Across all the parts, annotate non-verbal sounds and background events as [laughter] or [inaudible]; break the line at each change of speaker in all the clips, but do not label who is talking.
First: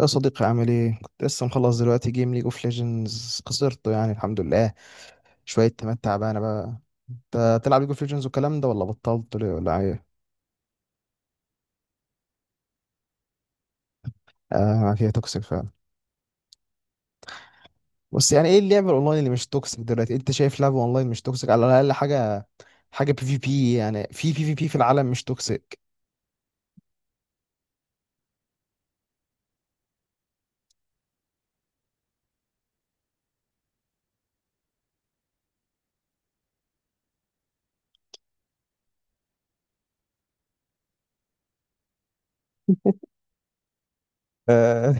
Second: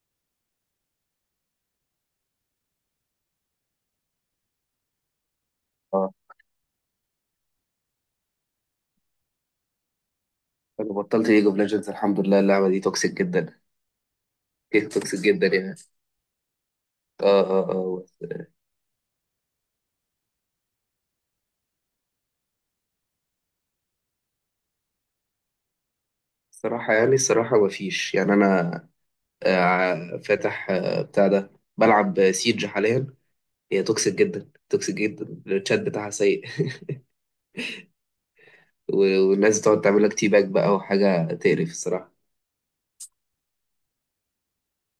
يا صديقي عامل ايه؟ كنت لسه مخلص دلوقتي جيم، ليج اوف ليجندز خسرته، يعني الحمد لله. شوية تمات
اه،
تعبانة بقى. انت تلعب ليج اوف ليجندز والكلام ده، ولا بطلت ليه ولا ايه؟
انا بطلت ليج اوف ليجندز. الحمد لله، اللعبه دي توكسيك جدا. جيم
اه، فيها
توكسيك
توكسيك
جدا
فعلا.
يعني. اه اه اه
بس يعني
بس-
ايه اللعبة الاونلاين اللي مش توكسيك دلوقتي؟ انت شايف لعبة اونلاين مش توكسيك على الاقل حاجة بي في بي، يعني في بي في بي في العالم مش توكسيك.
الصراحه يعني الصراحه، ما فيش يعني. انا فاتح بتاع ده، بلعب سيج حاليا. هي توكسيك جدا توكسيك جدا، الشات بتاعها سيء. [laughs] والناس بتقعد تعمل لك تي باك بقى وحاجه تقرف الصراحه.
آه.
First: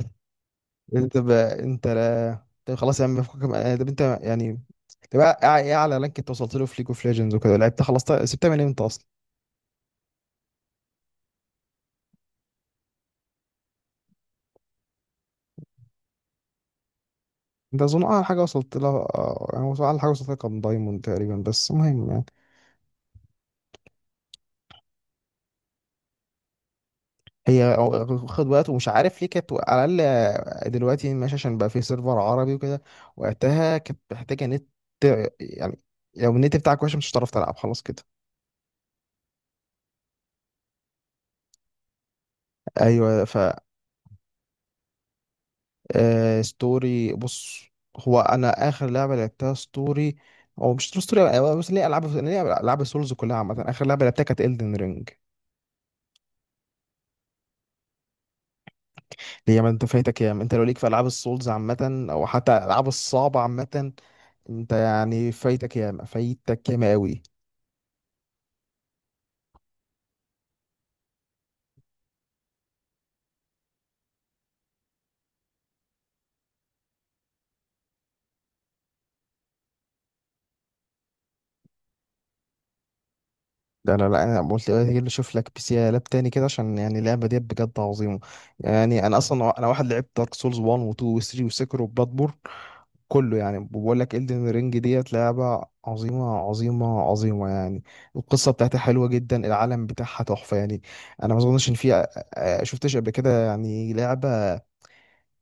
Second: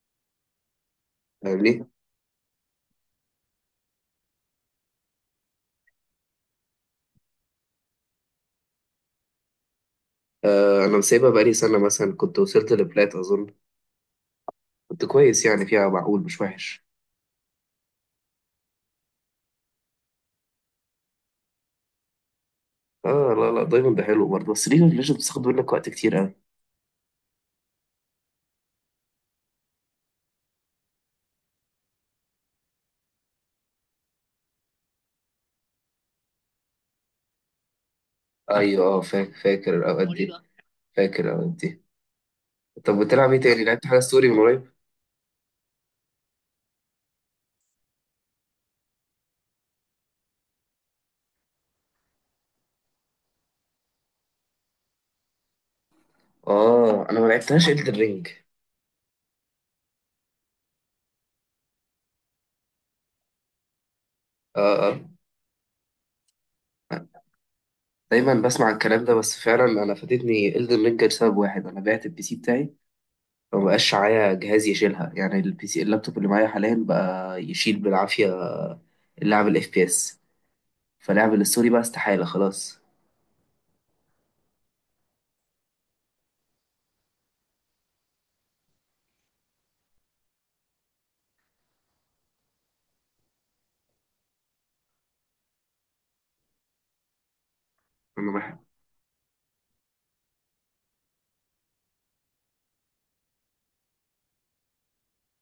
[laughs] انت بقى انت،
فاهمني.
لا طب خلاص يا عم، فكك من- آه، طب انت يعني تبقى ايه اعلى، لانك انت وصلت له في ليج اوف ليجندز وكده، لعبت خلصت. سبتها من امتى اصلا؟
آه، انا مسيبها بقالي سنه. مثلا كنت وصلت لبلات اظن. كنت كويس يعني، فيها معقول مش وحش.
ده اظن اعلى حاجه وصلت لها. اعلى حاجه وصلت لها كان دايموند تقريبا، بس المهم يعني.
اه، لا لا، دايما ده حلو برضه، بس ليج اوف ليجندز بتاخد منك وقت كتير.
خد وقت ومش عارف ليه، كانت على الاقل. دلوقتي ماشي عشان بقى في سيرفر عربي وكده. وقتها كانت محتاجه نت يعني، لو النت بتاعك وحش مش هتعرف تلعب خلاص كده.
ايوه، فاكر فاكر الاوقات دي مريضة. فاكر الاوقات دي. طب
ايوه،
بتلعب
ف.
ايه تاني؟ لعبت حاجه ستوري من قريب؟
ستوري بص، هو انا اخر لعبه لعبتها ستوري. هو مش ستوري أوي، بس ليه العاب سولز كلها عامه، اخر لعبه لعبتها كانت Elden Ring.
اه، انا ما لعبتهاش إلدن رينج.
هي ما انت فايتك ياما، انت لو ليك في العاب السولز عامه او حتى العاب الصعبه عامه. انت
اه اه،
يعني فايتك ياما فايتك ياما قوي.
دايما بسمع الكلام ده، بس فعلا انا فاتتني إلدن رينج لسبب واحد. انا بعت البي سي بتاعي، فما بقاش معايا جهاز يشيلها يعني. البي سي اللابتوب اللي معايا حاليا بقى يشيل بالعافيه لعب الاف بي اس. فلعب الستوري بقى استحاله خلاص.
ده انا، لا انا قلت ايه اللي اشوف لك بي سي لاب تاني كده، عشان يعني اللعبه دي بجد عظيمه. يعني انا اصلا، انا واحد لعبت دارك سولز 1 و2 و3 وسكر وبلاتبورن، كله. يعني بقول لك الدن رينج ديت لعبه عظيمه عظيمه عظيمه يعني.
انا
القصه
بح-
بتاعتها حلوه جدا، العالم بتاعها تحفه يعني. انا ما اظنش ان في شفتش قبل كده يعني لعبه.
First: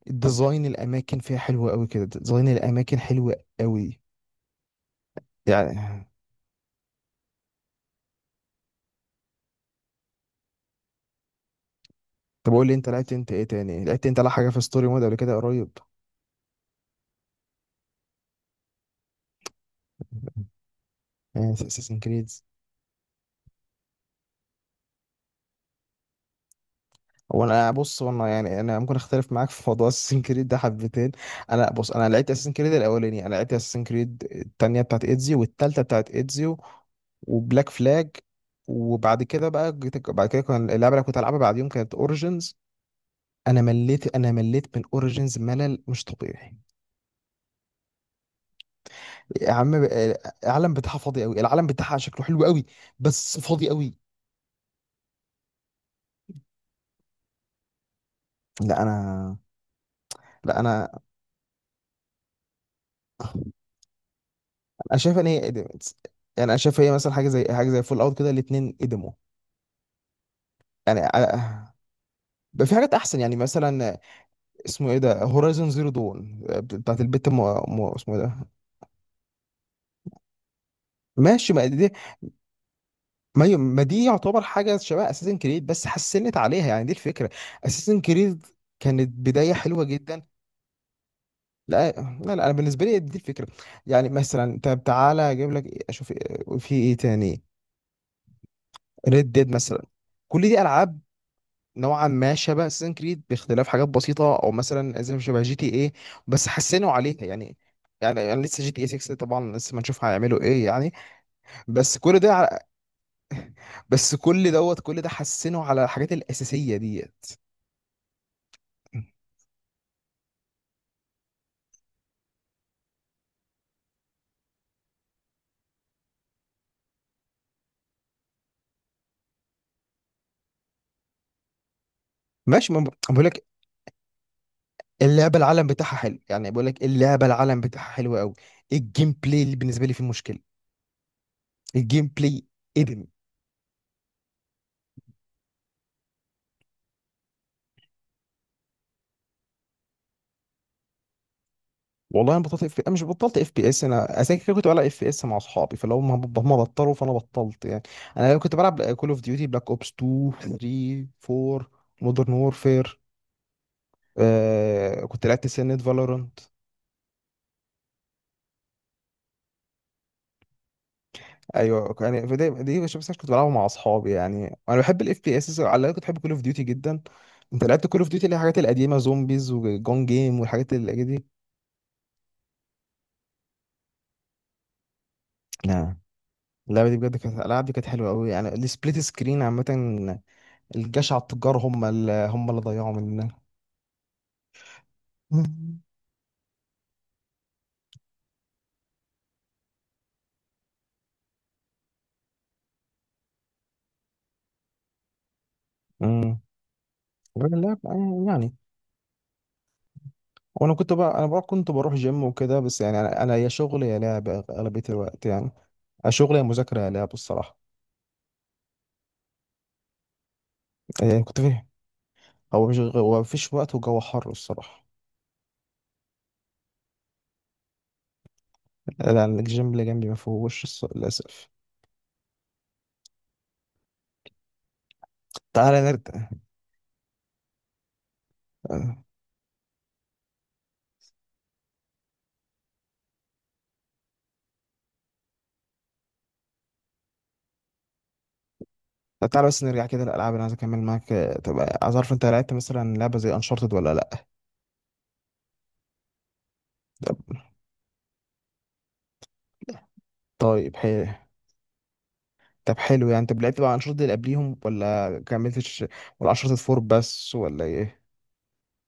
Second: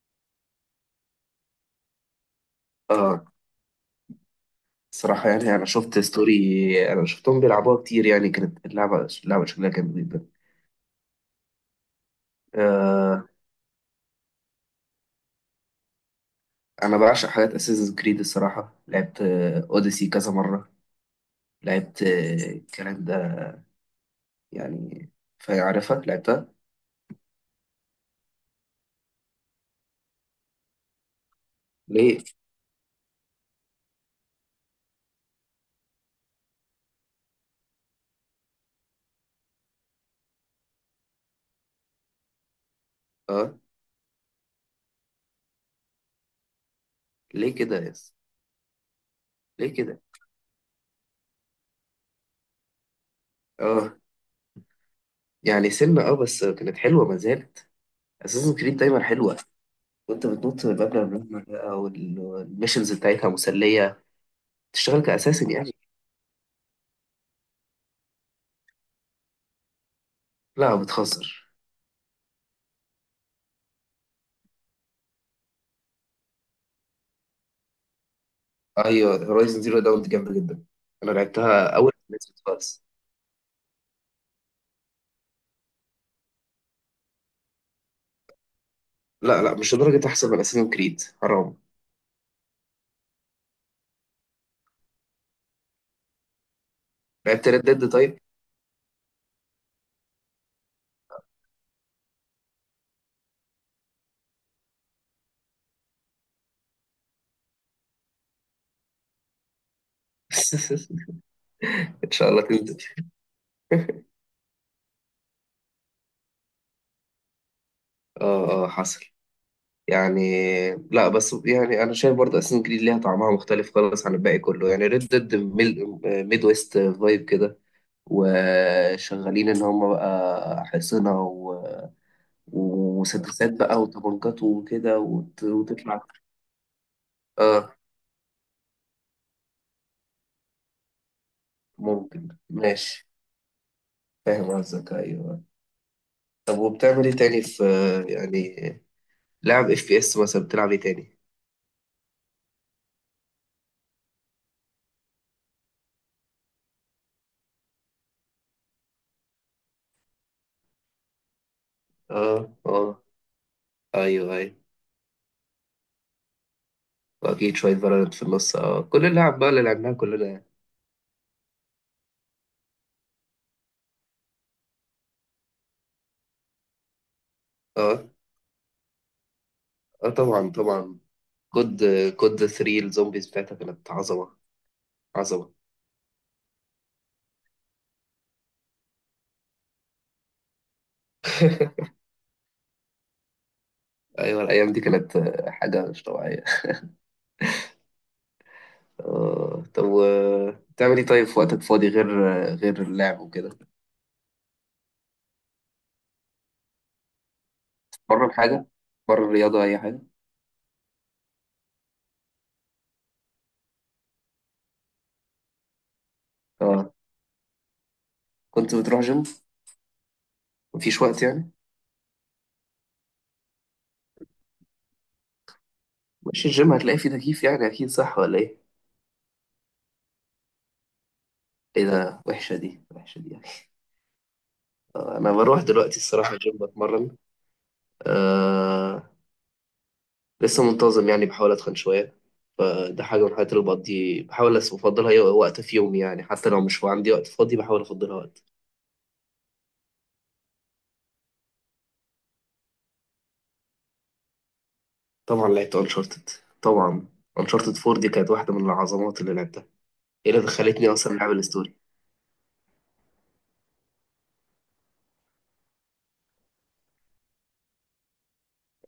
ديزاين الاماكن فيها حلو قوي كده، ديزاين الاماكن
اه،
حلو قوي
صراحة يعني، أنا شفت
يعني.
ستوري، أنا شفتهم بيلعبوها كتير يعني. كانت اللعبة شكلها كان جدا.
طب قول لي انت لعبت
آه،
انت ايه تاني لعبت انت لا حاجه في ستوري مود قبل كده قريب؟
انا بعشق حاجات اساسن كريد الصراحه. لعبت اوديسي كذا مره.
يعني؟ اساسن
لعبت
كريدز.
الكلام ده يعني، فعارفها لعبتها.
هو انا بص، هو انا يعني انا ممكن اختلف معاك في موضوع [laughs] اساسن كريد ده حبتين. انا بص، انا
ليه؟
لعبت اساسن كريد الاولاني، انا لعبت اساسن كريد التانية بتاعت ايدزيو والتالتة بتاعت ايدزيو وبلاك فلاج. وبعد كده بقى بعد كده كان اللعبه اللي كنت العبها بعد يوم كانت اوريجينز.
اه،
انا مليت من اوريجينز ملل مش طبيعي.
ليه كده يس؟
يا
ليه
عم،
كده؟
العالم بتاعها فاضي قوي، العالم بتاعها شكله حلو قوي، بس فاضي
اه،
قوي.
يعني سنة، بس كانت حلوه ما زالت. اساسن كريد
لا انا،
دايما حلوه. وانت
لا
بتنط من
انا
مبنى لمبنى بقى والميشنز بتاعتها مسليه.
انا
تشتغل
شايف ان هي
كاساسن يعني.
قدمت. يعني انا شايف هي مثلا حاجه زي فول اوت كده، الاثنين قدموا
لا،
يعني.
بتهزر.
بقى في حاجات احسن يعني، مثلا اسمه ايه ده، هورايزون زيرو دون بتاعت اسمه ايه ده.
ايوه، هورايزن زيرو داون دي جامده جدا، انا
ماشي
لعبتها اول ما نزلت خالص.
ما دي يعتبر حاجه شبه اساسن كريد بس حسنت عليها يعني، دي الفكره. اساسن كريد كانت
لا
بدايه
لا، مش
حلوه
لدرجه
جدا.
احسن من اساسن كريد، حرام.
لا لا لا، انا بالنسبه لي دي الفكره. يعني مثلا، طب تعالى اجيب لك في ايه تاني؟
لعبت ريد ديد طيب.
ريد ديد مثلا، كل دي العاب نوعا ما شبه اساسن كريد باختلاف حاجات بسيطه، او مثلا زي شبه جي تي ايه، بس حسنوا عليها يعني. يعني انا لسه جي تي اي 6 طبعا، لسه ما نشوف هيعملوا ايه يعني.
[laughs]
بس
ان
كل
شاء الله
ده على-
تنزل.
بس كل دوت كل ده حسنوا على الحاجات الاساسيه ديت.
اه اه، حصل يعني. لا، بس يعني انا شايف برضه اساسن جريد ليها طعمها مختلف خالص عن الباقي كله يعني. ريد ديد، ميد ويست فايب كده، وشغالين ان هم بقى حصنة
ماشي ما، بقول لك
ومسدسات بقى وطبنجات وكده
اللعبه العالم بتاعها
وتطلع.
حلو، يعني بقول لك اللعبه العالم
اه
بتاعها حلو قوي. الجيم بلاي اللي بالنسبه لي فيه مشكله، الجيم
ممكن،
بلاي ادم.
ماشي. فاهم قصدك، ايوه. طب وبتعمل ايه تاني في يعني؟ لعب اف بي اس مثلا؟ بتلعب ايه تاني؟
والله انا بطلت اف، انا مش بطلت اف بي اس، انا اساسا كده كنت بلعب اف بي اس مع اصحابي، فلو هم بطلوا فانا بطلت يعني. انا كنت بلعب كول اوف ديوتي بلاك اوبس 2 3 4 مودرن
اه
وورفير.
اه، ايوه ايوه.
آه كنت لعبت سنة فالورانت.
واكيد شويه فالورانت في النص، كل اللعب بقى اللي لعبناها كلنا يعني.
ايوه يعني فدي دي مش بس كنت بلعبها مع اصحابي، يعني انا بحب الاف بي اس، على الأقل كنت بحب كول اوف ديوتي جدا. انت لعبت كول اوف
اه
ديوتي اللي هي الحاجات القديمه زومبيز وجون
اه،
جيم
طبعا
والحاجات
طبعا.
اللي دي؟
كود كود 3 الزومبيز بتاعتها كانت عظمه عظمه.
لا، اللعبه دي بجد كانت، اللعبه دي كانت حلوه قوي يعني، السبليت سكرين عامه. الجشع التجار
[laughs]
هم اللي ضيعوا مننا.
ايوه الايام دي كانت حاجه مش طبيعيه. طب بتعمل ايه طيب في وقتك فاضي غير غير اللعب وكده؟
امم لا.
بره
يعني
حاجه، بره الرياضه اي حاجه.
وانا كنت بقى انا بقى كنت بروح جيم وكده، بس يعني انا يا شغل يا لعب اغلبيه الوقت يعني، يا شغل يا مذاكره يا
اه،
لعب الصراحه.
كنت بتروح جيم مفيش وقت
يعني كنت
يعني؟
فيه. هو مش غ- هو مفيش وقت وجو حر الصراحه.
مش الجيم هتلاقي فيه تكييف يعني؟ اكيد صح ولا ايه؟
لا، الجيم اللي جنبي ما فيهوش للاسف.
ايه ده؟ وحشه دي، وحشه دي يعني. انا بروح
تعالى
دلوقتي
نرجع.
الصراحه الجيم بتمرن.
آه،
آه، لسه منتظم يعني، بحاول أتخن شوية. فده حاجة من الحاجات اللي بقضي، بحاول أفضلها وقت في يومي يعني، حتى لو مش عندي وقت فاضي بحاول أفضلها وقت.
تعالى بس نرجع كده للالعاب اللي عايز اكمل معاك. طب عايز اعرف انت لعبت مثلا لعبه زي انشارتد ولا لا؟
طبعا لعبت أنشارتد، طبعا. أنشارتد 4 دي كانت واحدة من العظمات اللي لعبتها، إيه اللي
طيب
دخلتني
حلو.
أصلا لعب الستوري.
طب حلو، يعني انت لعبت بقى الانشطه دي اللي قبليهم ولا كملتش؟ ولا انشطه فور بس ولا ايه؟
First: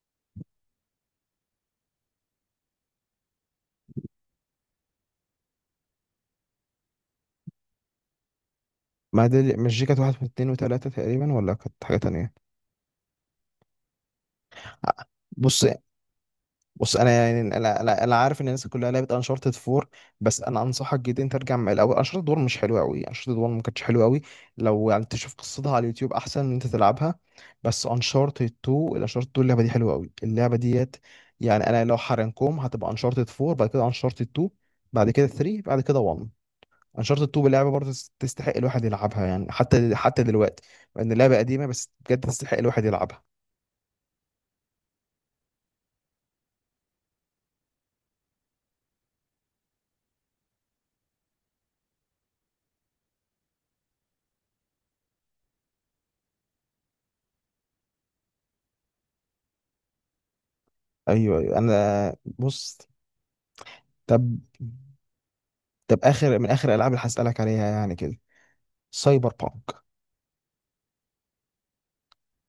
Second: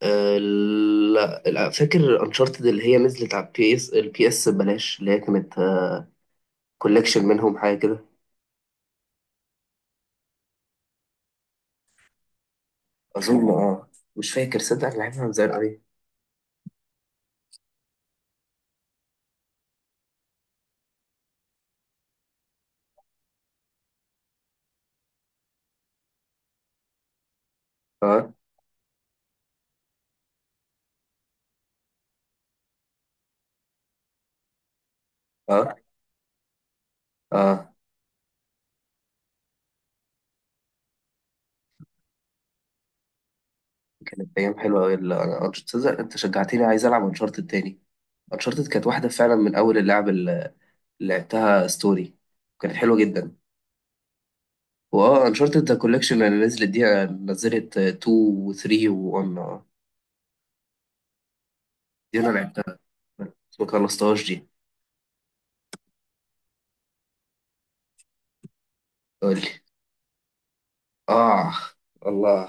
أه لا لا، فاكر أنشارتد اللي هي نزلت على البي اس ببلاش، اللي هي كانت كولكشن منهم حاجة كده.
ما دي مش، دي كانت واحد واثنين وثلاثه تقريبا، ولا كانت حاجه تانية؟
أظن أه، مش فاكر صدق، أنا لعبها من زمان
بص،
أوي.
بص انا يعني انا أنا عارف ان الناس كلها لعبت انشارتد 4، بس انا انصحك جدا انت ترجع من الاول. انشارتد 1 مش حلوه قوي، انشارتد 1 ما كانتش حلوه قوي. لو يعني تشوف قصتها على اليوتيوب احسن ان انت تلعبها. بس
أه
انشارتد 2، الانشارتد 2 اللعبه دي حلوه قوي اللعبه ديت. يعني انا لو حرنكم هتبقى انشارتد 4 بعد كده انشارتد 2 بعد كده 3
أه
بعد كده 1. انشارتد 2 لعبه
أه،
برضه تستحق الواحد يلعبها، يعني حتى حتى دلوقتي، مع ان اللعبه قديمه بس بجد تستحق الواحد يلعبها.
كانت ايام حلوه قوي. تصدق انت شجعتني، عايز العب انشارتد تاني. انشارتد كانت واحده فعلا من اول اللعب اللي لعبتها ستوري، كانت حلوه جدا. واه انشارتد ذا كوليكشن اللي نزلت دي، نزلت 2 و3 و1.
ايوه ايوه انا
دي انا
بص.
لعبتها بس ما
طب،
خلصتهاش دي.
طب اخر من اخر الالعاب اللي هسالك عليها يعني كده، سايبر
قولي.
بانك.
اه، الله،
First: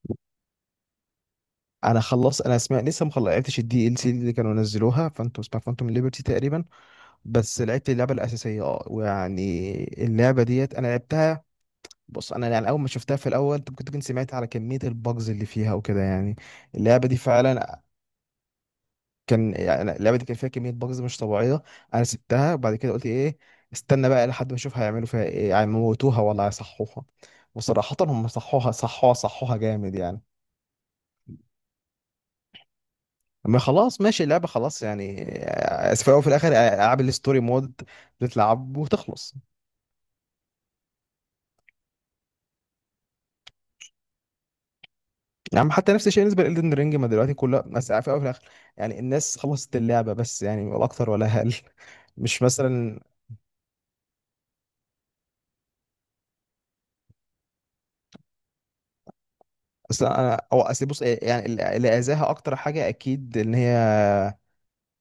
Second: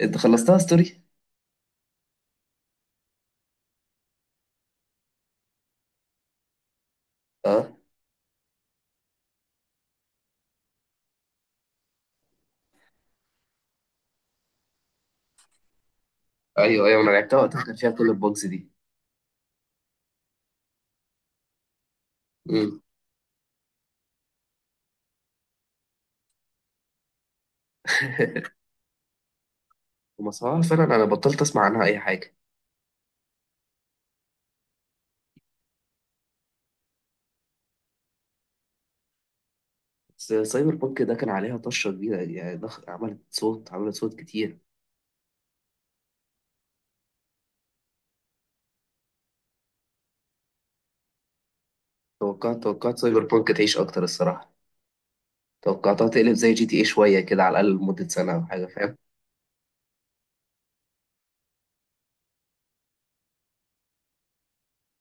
انت خلصتها ستوري؟
انا خلص، انا اسمع، لسه ما لعبتش الدي ال سي اللي كانوا نزلوها فانتم، اسمها فانتوم ليبرتي تقريبا، بس
اه
لعبت اللعبه الاساسيه، اه ويعني اللعبه ديت انا لعبتها. بص انا يعني، اول ما شفتها في الاول انت كنت، كنت سمعت على كميه البجز اللي فيها وكده يعني.
ايوه ايوه،
اللعبه
انا
دي
لعبتها وقتها كان
فعلا
فيها كل البوكس دي.
كان، يعني اللعبه دي كان فيها كميه بجز مش طبيعيه. انا سبتها وبعد
مم.
كده قلت ايه، استنى بقى لحد ما اشوف هيعملوا فيها ايه، هيموتوها ولا هيصحوها. وصراحه هم
[laughs]
صحوها صحوها صحوها جامد يعني.
ومصراعة فعلا، انا بطلت اسمع عنها اي حاجه.
ما خلاص ماشي اللعبه خلاص يعني. اسف، في الاول وفي الاخر العاب الستوري مود بتلعب وتخلص.
بس سايبر بانك ده كان عليها طشة كبيرة يعني، عملت صوت عملت صوت كتير.
يعني حتى نفس الشيء بالنسبه لإلدن رينج، ما دلوقتي كلها، بس في الاول في الاخر يعني الناس خلصت اللعبه، بس يعني ولا اكتر ولا اقل. [laughs] مش
توقعت توقعت
مثلا.
سايبر بانك تعيش أكتر الصراحة، توقعتها تقلب زي جي تي ايه شوية كده على الأقل لمدة سنة أو حاجة، فاهم؟
اصل انا او أصل بص، يعني اللي اذاها اكتر حاجه اكيد ان هي،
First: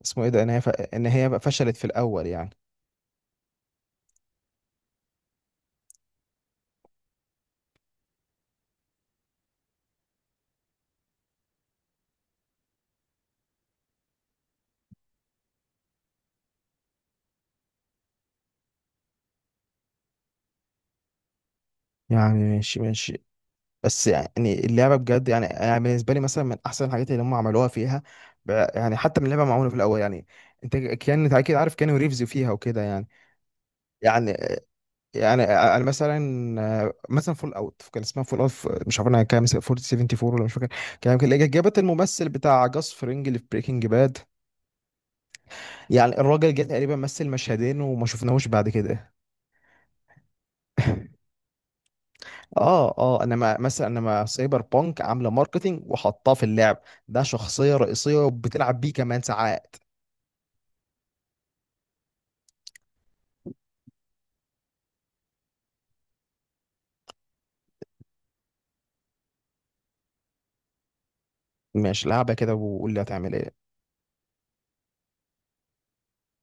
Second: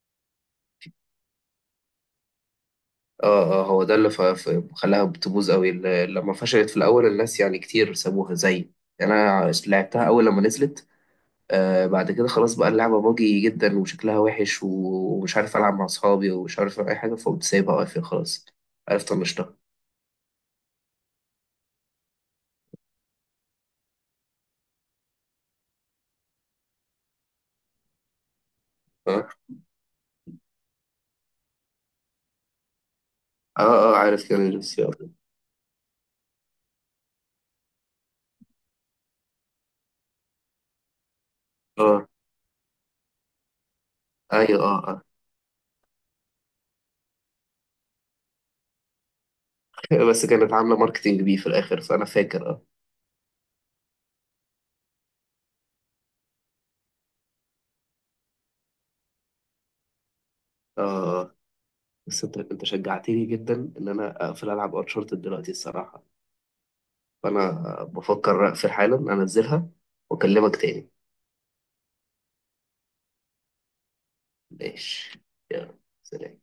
اسمه ايه ده، ان هي بقى فشلت في الاول يعني.
اه اه، هو ده اللي خلاها بتبوظ قوي، لما فشلت في الأول، الناس يعني كتير سابوها زي يعني. أنا لعبتها أول لما نزلت، بعد كده خلاص بقى اللعبة باجي جدا وشكلها وحش ومش عارف ألعب مع أصحابي ومش عارف أي حاجة، فقمت سايبها واقفة خلاص، عرفت طنشتها.
يعني ماشي ماشي، بس يعني اللعبه بجد يعني، يعني بالنسبه لي مثلا من احسن الحاجات اللي هم عملوها فيها. يعني حتى من
اه
اللعبه معموله في الاول يعني. انت كان انت اكيد عارف كانوا ريفز فيها وكده يعني.
اه، عارف
يعني،
كان.
يعني انا مثلا، مثلا فول اوت كان اسمها فول اوت، مش عارف انا كام، 474 ولا مش فاكر. كان يمكن اللي جابت
اه
الممثل بتاع جاس فرينج اللي في بريكنج باد.
ايوه اه
يعني الراجل جه تقريبا مثل مشهدين وما شفناهوش بعد كده.
اه. [laughs] بس كانت عامله ماركتينج بيه في الاخر فانا فاكر، اه
اه اه، انا ما مثلا انا ما، سايبر بانك عامله ماركتينج وحطاه في اللعب، ده شخصيه رئيسيه وبتلعب بيه كمان ساعات.
اه، آه. بس انت شجعتني جدا ان انا اقفل العب انشارتد دلوقتي الصراحه، فانا بفكر اقفل حالا انزلها، واكلمك تاني.
مش لعبه كده وقول لي هتعمل ايه.
ماشي، يلا سلام.